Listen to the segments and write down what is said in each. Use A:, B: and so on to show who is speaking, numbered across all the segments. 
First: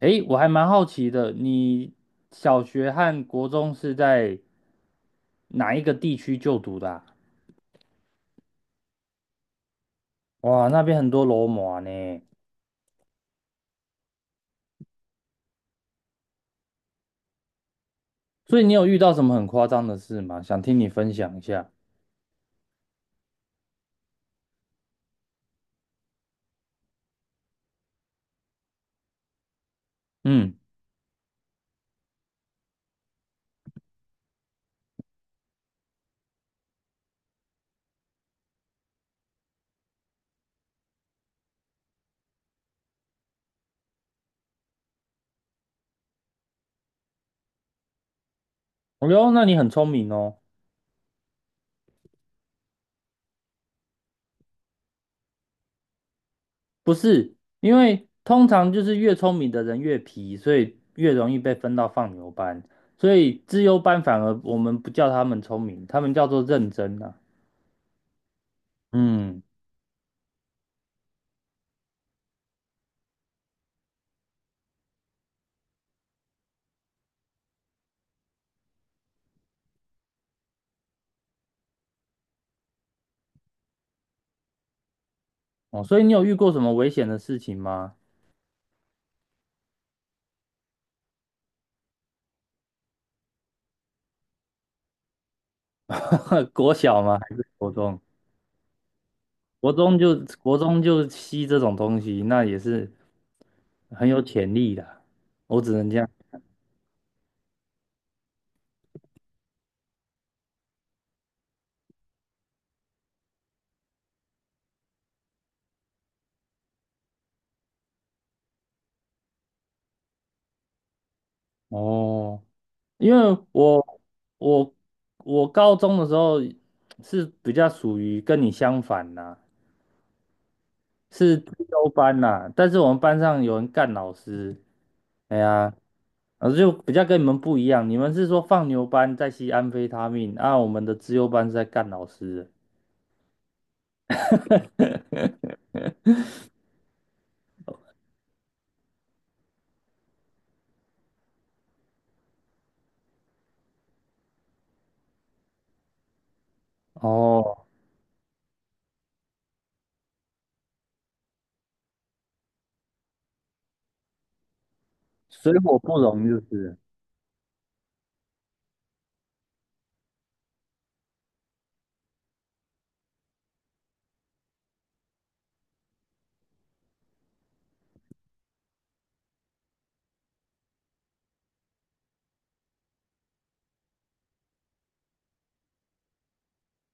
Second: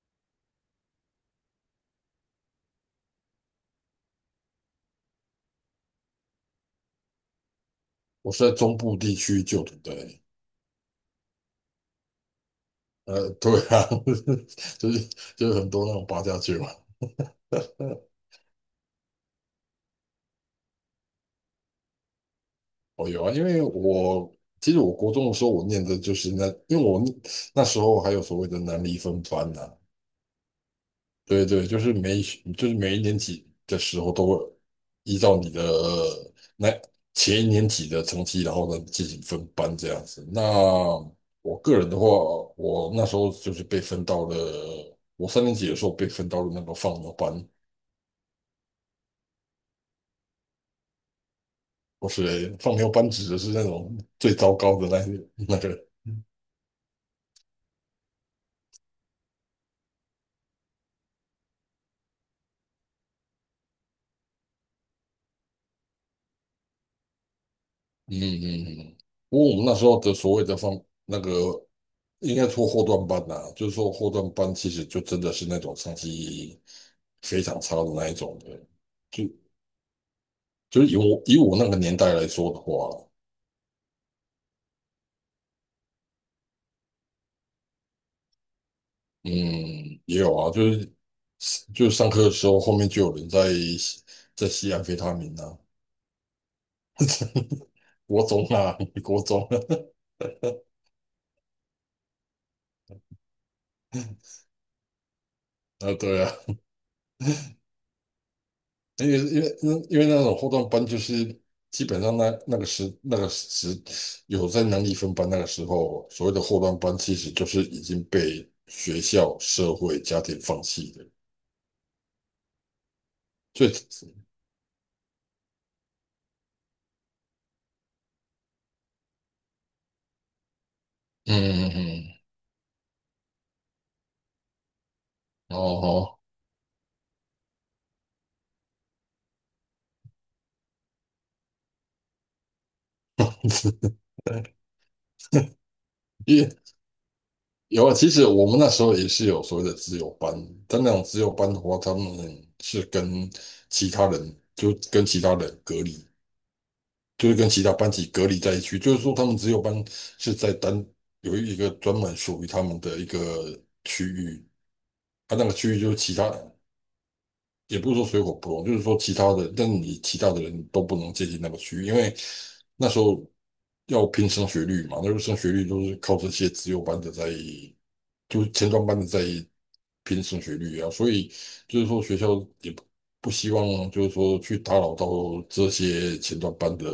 A: 诶，我还蛮好奇的，你小学和国中是在哪一个地区就读的啊。
B: 我是在中部地区就读的欸。
A: 哇，那边很多罗马呢。
B: 对啊。就是就是很多那种八家将嘛。
A: 所以你有遇到什么很夸张的事吗？想听你分享一下。
B: 哦，有啊，因为我其实我国中的时候，我念的就是那，因为我那时候还有所谓的南离分班呐、
A: 嗯。
B: 对对，就是每一年级的时候都会依照你的那前一年级的成绩，然后呢进行分班这样子。那我个人的话，我3年级的时候被分到了那个放牛班，
A: 哦哟，那你很聪明哦。
B: 不是放牛班指的是那种 最糟糕的那个。
A: 不是，因为通常就是越聪明的人越皮，所以越容易被分到放牛班，所以资优班反而我们不叫他们聪明，他们叫做认真啊。
B: 嗯嗯嗯。不
A: 嗯。
B: 过我们那时候的所谓的放那个应该说后段班呐、就是说后段班其实就真的是那种成绩非常差的那一种的，就就是以我那个年代来说的话。
A: 哦，所以你有遇过什么危险的事情吗？
B: 嗯，也有啊，就是上课的时候后面就有人吸在吸安非他命啊。
A: 国小吗？还是 国中？
B: 国中啊，国中啊。
A: 国中就国中就吸这种东西，那也是很有潜力的。我只能
B: 啊
A: 这样。
B: 对啊。因为那种后段班就是基本上那那个时那个时有在能力分班那个时候，所谓的后段班其实就是已经被学校、社会、家庭放弃的。
A: 哦，因为
B: 所以，
A: 我我我高中的时候是比较属于跟你相反呐，是自
B: 嗯
A: 修
B: 嗯
A: 班呐。但是我们班上有人干老师。哎
B: 嗯，哦，
A: 呀，
B: 哦。
A: 老师就比较跟你们不一样，你们是说放牛班在吸安非他命，啊，我们的自优班是在干老师的。
B: 因为有啊，其实我们那时候也是有所谓的自由班，但那种自由班的话，他们是跟其他人就跟其他人隔离。就是跟
A: 哦，
B: 其他班级隔离在一起，就是说他们只有班是在单有一个专门属于他们的一个区域，他那个
A: 水
B: 区
A: 火
B: 域就是
A: 不
B: 其
A: 容
B: 他。
A: 就是。
B: 也不是说水火不容，就是说其他的，但你其他的人都不能接近那个区域，因为那时候要拼升学率嘛，那时候升学率都是靠这些资优班的在，就是前段班的在拼升学率啊，所以就是说学校也不希望就是说去打扰到这些前段班的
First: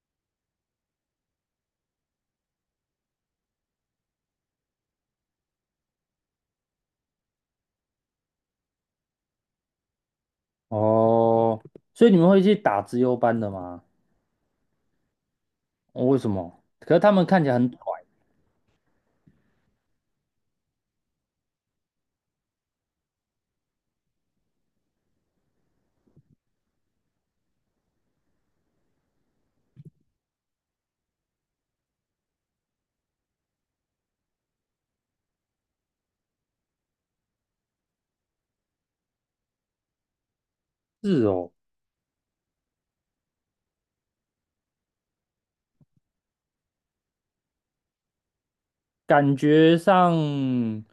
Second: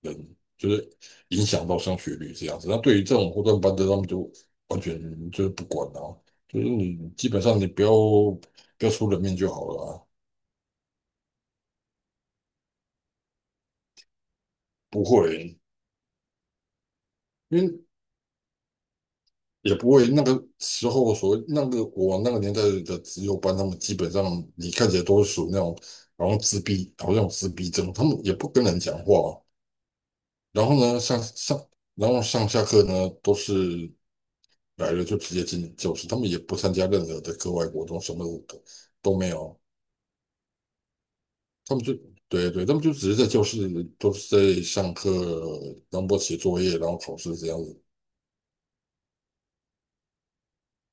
B: 人，就是影响到升学率这样子。那对于这种后段班的，他们就完全就是不管啊，就是你基本上你不要出人命就好了啊。
A: 哦，所以你们会去打资优班的吗？
B: 不会，
A: 哦，为什么？可是他们看起来
B: 因
A: 很拽。
B: 为也不会那个时候所谓那个我那个年代的资优班，他们基本上你看起来都是属于那种好像自闭，好像有自闭症，他们也不跟人讲话。然后呢，然后上下课呢都是来了就直接进教室，他们也不参加任何的课外活动，什么都没有，
A: 是哦，
B: 他们就。对对，他们就只是在教室，都是在上课，然后写作业，然后考试这样子。
A: 感觉上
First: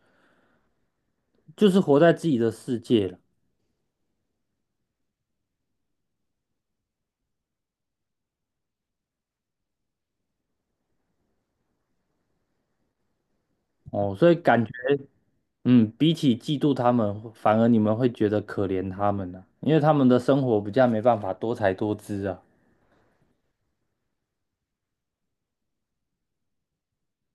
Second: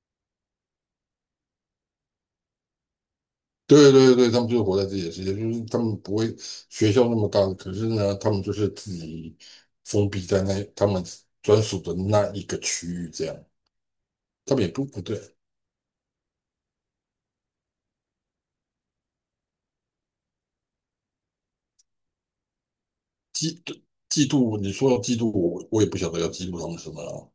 A: 就是活在自己的世界了。
B: 对对对，他们就是活在自己的世界，就是他们不会学校那么大，可是呢，他们就是自己封闭在那他们专属的那一个区域，这样
A: 哦，所以
B: 他们
A: 感
B: 也
A: 觉，
B: 不不对。
A: 嗯，比起嫉妒他们，反而你们会觉得可怜他们呢、因为他们的生活比较没办法多才多姿啊，
B: 嫉嫉妒，你说要嫉妒，我也不晓得要嫉妒他们什么了，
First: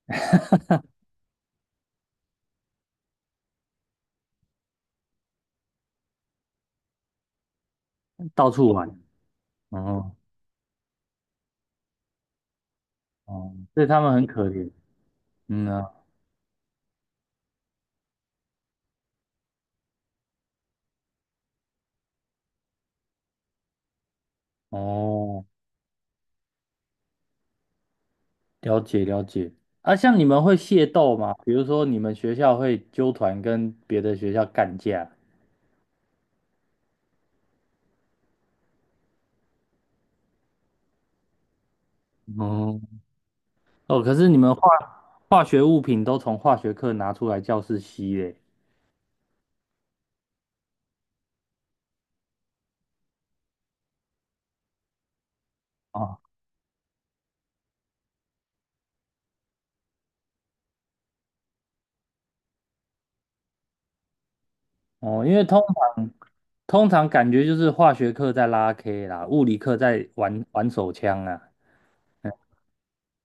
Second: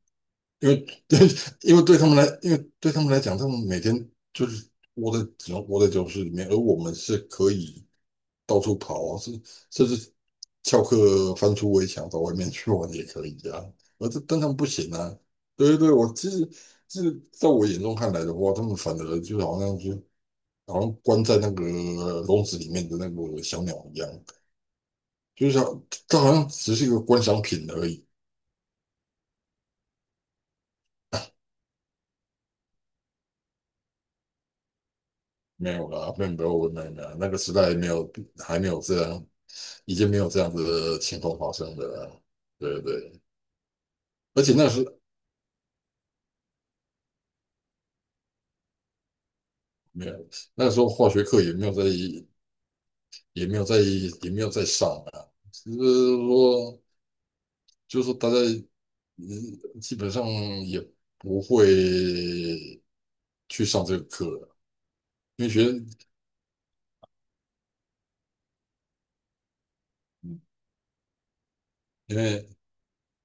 B: 因为 对，因为对他们来讲，他们每天就是只能窝在教室里面，而我们是可以。
A: 到
B: 到
A: 处
B: 处
A: 玩。
B: 跑啊，甚至
A: 哦，
B: 翘课翻出围墙到外面去玩也可以
A: 哦，
B: 啊。
A: 所以他们很
B: 但他
A: 可
B: 们不
A: 怜。
B: 行啊。
A: 嗯
B: 对对
A: 啊。
B: 对，我其实是在我眼中看来的话，他们反而就好像关在那个笼子里面的那个小鸟一样，
A: 哦。
B: 就是像它好像只是一个观赏品而已。
A: 了解了解。啊，像你们会械斗吗？比如说你们学校会纠团跟别的学校干架？
B: 没有啦，没有没有没有没有，那个时代没有还没有这样，已经没有这样子的情况发生了啊。
A: 哦。
B: 对对，
A: 哦，可是你
B: 而且
A: 们
B: 那
A: 化
B: 时
A: 化学物品都从化学课拿出来教室吸嘞。
B: 没有，那时候化学课也没有在也没有在上啊，只是
A: 啊。
B: 说大家基本上也不会去上这个课了，
A: 哦，因为
B: 因为
A: 通
B: 学
A: 通常感觉就是化学课在拉 K 啦，物理课在玩玩手枪啊。
B: 因
A: 嗯。
B: 为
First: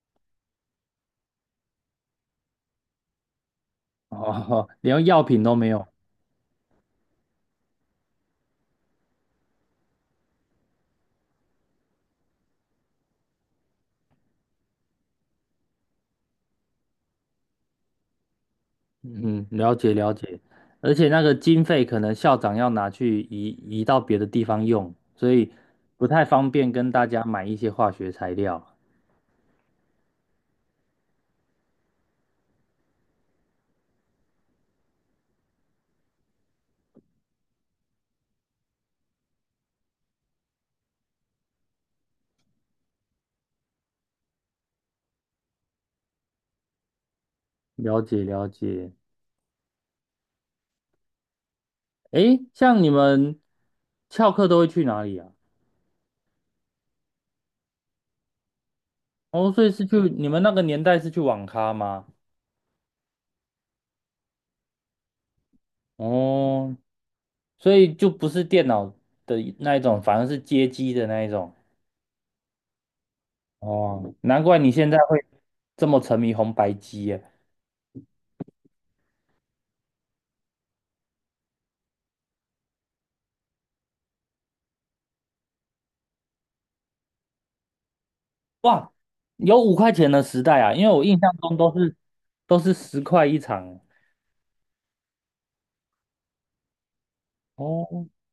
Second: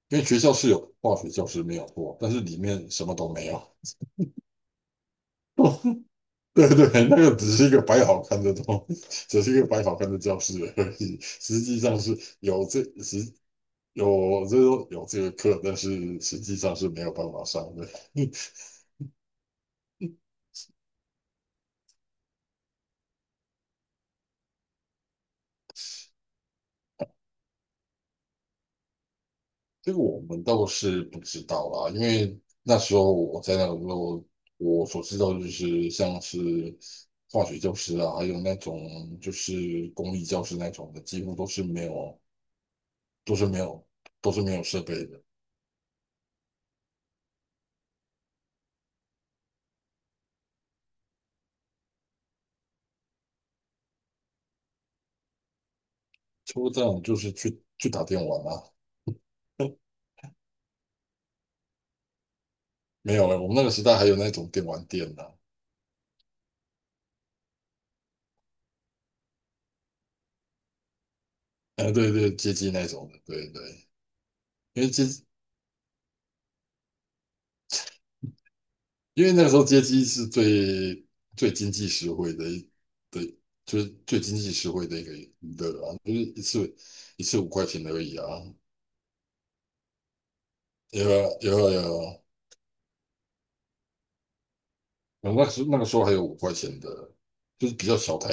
B: 因为学校是有化学教室没有过，但是里面什么都没有。
A: 哦，连药品都没有
B: 对对，只是一个摆好看的教室而已。实际上是有这实有这有这个课，但是实际上是没有办法上的。
A: 嗯。了解了解，而且那个经费可能校长要拿去移到别的地方用，所以不太方便跟大家买一些化学材料。
B: 这个我们倒是不知道啦，因为那时候我在那个时候，我所知道就是像是化学教师啊，还有那种就是公立教师那种的，几乎都是没有，都是没有设备的。
A: 了解了解。诶，像你们翘课都会去哪里啊？
B: 差不这种，就是去打电玩啊。
A: 哦，所以是去你们那个年代是去网咖吗？
B: 没有了。我们那个时代还有那种电玩店呢、啊，
A: 哦，所以就不是电脑的那一种，反而是街机的那一种。
B: 对对，街机那种的，对对，
A: 哦，难怪你
B: 因
A: 现
B: 为
A: 在
B: 街
A: 会这么沉迷红白机耶。
B: 因为那个时候街机是最经济实惠的一，对，就是最经济实惠的一个娱乐啊，就是一次五块钱而已啊。
A: 哇，有五块钱的时代啊，因为
B: 有
A: 我印
B: 啊
A: 象中
B: 有啊
A: 都是
B: 有啊，
A: 都是十块一场。
B: 然后那个时候还有五块钱的，就是
A: 哦。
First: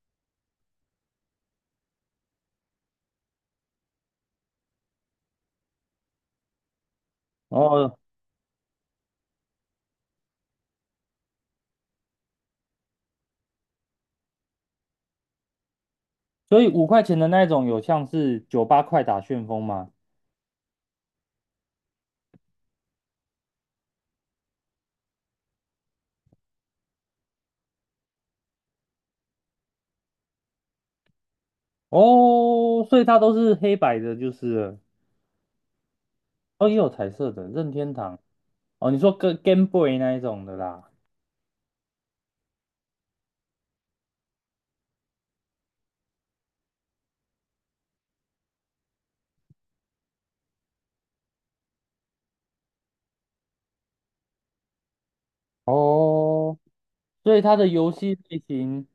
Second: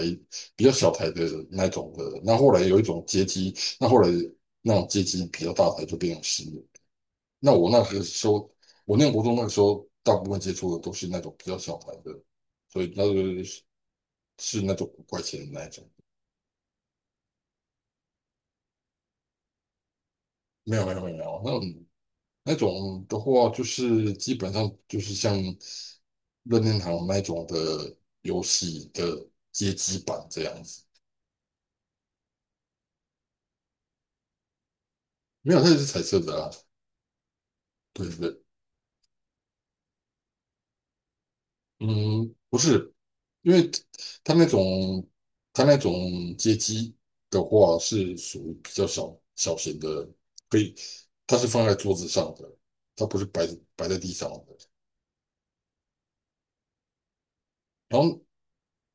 B: 比较小台的那种的。那后来那种街机比较大台就变成10元，那我那
A: 哦，
B: 个时候我念国中那个时候，大部分接触的都是那种比较小台的，所以那个是那种五块钱的那种。
A: 所以五块钱的那种有像是酒吧快打旋风吗？
B: 没有没有没有，那种的话，就是基本上就是像任天堂那种的游戏的街机版这样子。
A: 哦，所以它都是黑白的，就是了。
B: 没有，它也是彩色的啊。
A: 哦，也有彩色的任天
B: 对
A: 堂。
B: 对。
A: 哦，你说跟 Game Boy 那一种的啦。
B: 嗯，不是，因为它那种它那种街机的话是属于比较小型的，可以，它是放在桌子上的，它不是摆在地上的。
A: 哦，所以它的游
B: 然
A: 戏
B: 后
A: 类型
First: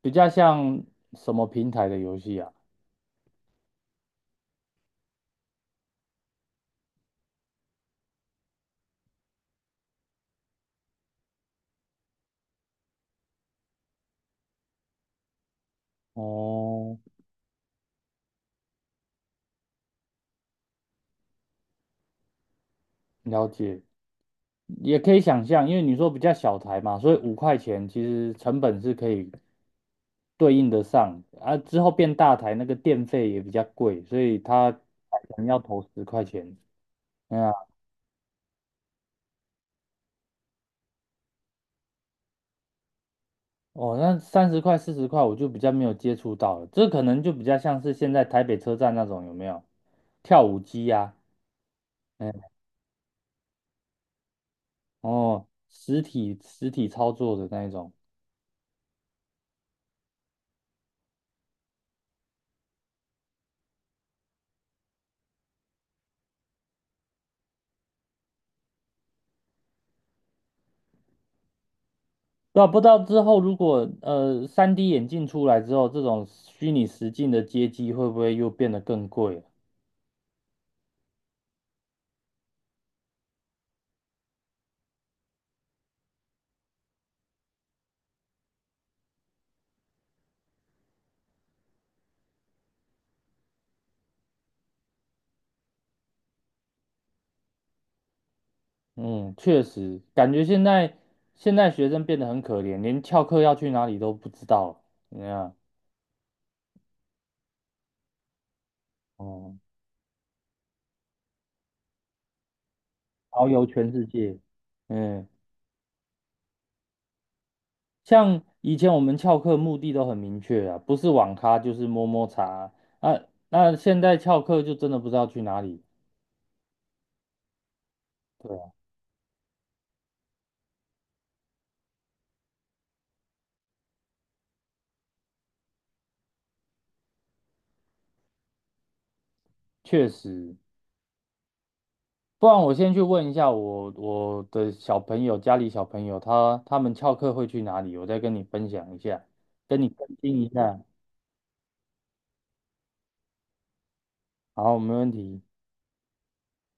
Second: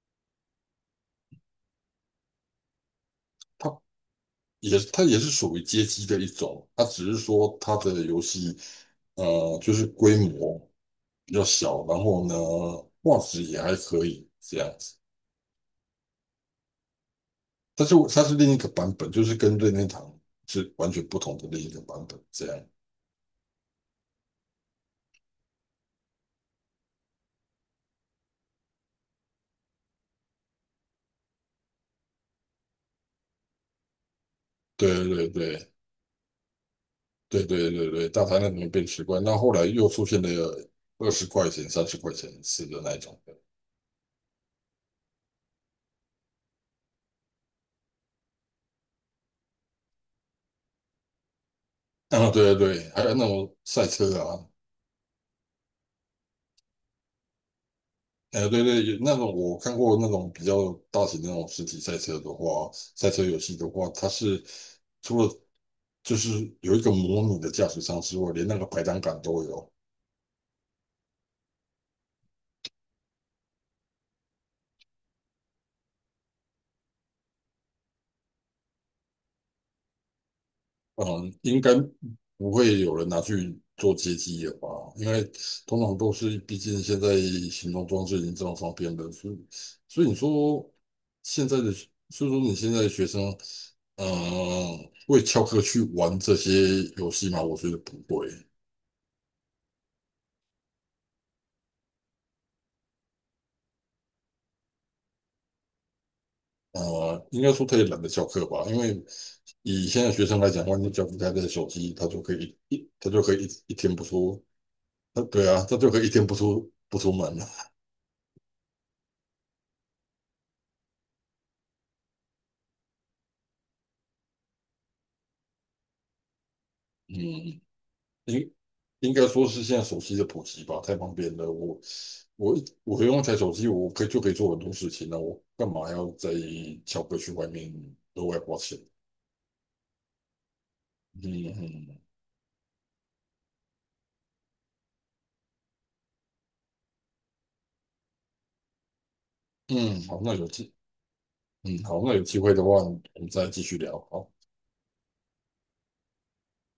A: 比较像什么平台的游戏啊？
B: 它它也是属于街机的一种，它只是说它的游戏就是规模比较小，然后呢画质也还可以这样子。
A: 哦，
B: 但是它是另一个版本，就是跟任天堂是完全不同的另一个版本这样。
A: 了解。也可以想象，因为你说比较小台嘛，所以五块钱其实成本是可以对应得上啊。之后变大台，那个电费也比较贵，所以它可
B: 对对
A: 能要
B: 对
A: 投10块钱。嗯
B: 对
A: 啊。
B: 对对对，对，大台那里面变十块，那后来又出现了20块钱、30块钱一次的那一种的。
A: 哦，那30块、40块我就比较没有接触到了，这可能就比较像是现在台北车站那种有没有跳舞机呀、啊
B: 啊，
A: 嗯。
B: 对对对，还有那种赛车啊。
A: 哦，实体操作的那一种。
B: 对对，那种我看过那种比较大型的那种实体赛车的话，赛车游戏的话，它是除了就是有一个模拟的驾驶舱之外，连那个排挡杆都有。
A: 对啊，不知道之后如果3D 眼镜出来之后，这种虚拟实境的街机会不会又变得更贵了？
B: 嗯，应该不会有人拿去做街机了吧？因为通常都是，毕竟现在行动装置已经这么方便了，所以你说现在的，所以说你现在的学生，会翘课去玩这些游戏吗？我觉得不会。
A: 嗯，确实，感觉现在学生变得很可怜，连翘课要去哪里都不知道了。怎么样？
B: 应该说他也懒得翘课吧，因为
A: 哦，
B: 以现在学生来讲的话，你只要不开这手机，他就可以一他就可以
A: 遨游
B: 一一
A: 全
B: 天不
A: 世界。
B: 出，
A: 嗯，
B: 对啊，他就可以一天不出门了。
A: 像以前我们翘课目的都很明确啊，不是网咖就是摸摸茶啊。那现在翘课就真的不知道去哪里。
B: 嗯，应
A: 对啊，
B: 应该说是现在手机的普及吧，太方便了。我我用一台手机，我可以就可以做很多事情了，我干嘛要在翘课去外面额外花钱？
A: 确实。
B: 嗯嗯
A: 不然我先去问一下我的小朋友，家里小朋友他们翘课会去哪里，我再跟你分享一下，跟你
B: 嗯。
A: 更
B: 好，
A: 新一下。
B: 那有机会的话，我们再继续聊好。
A: 好，没问题。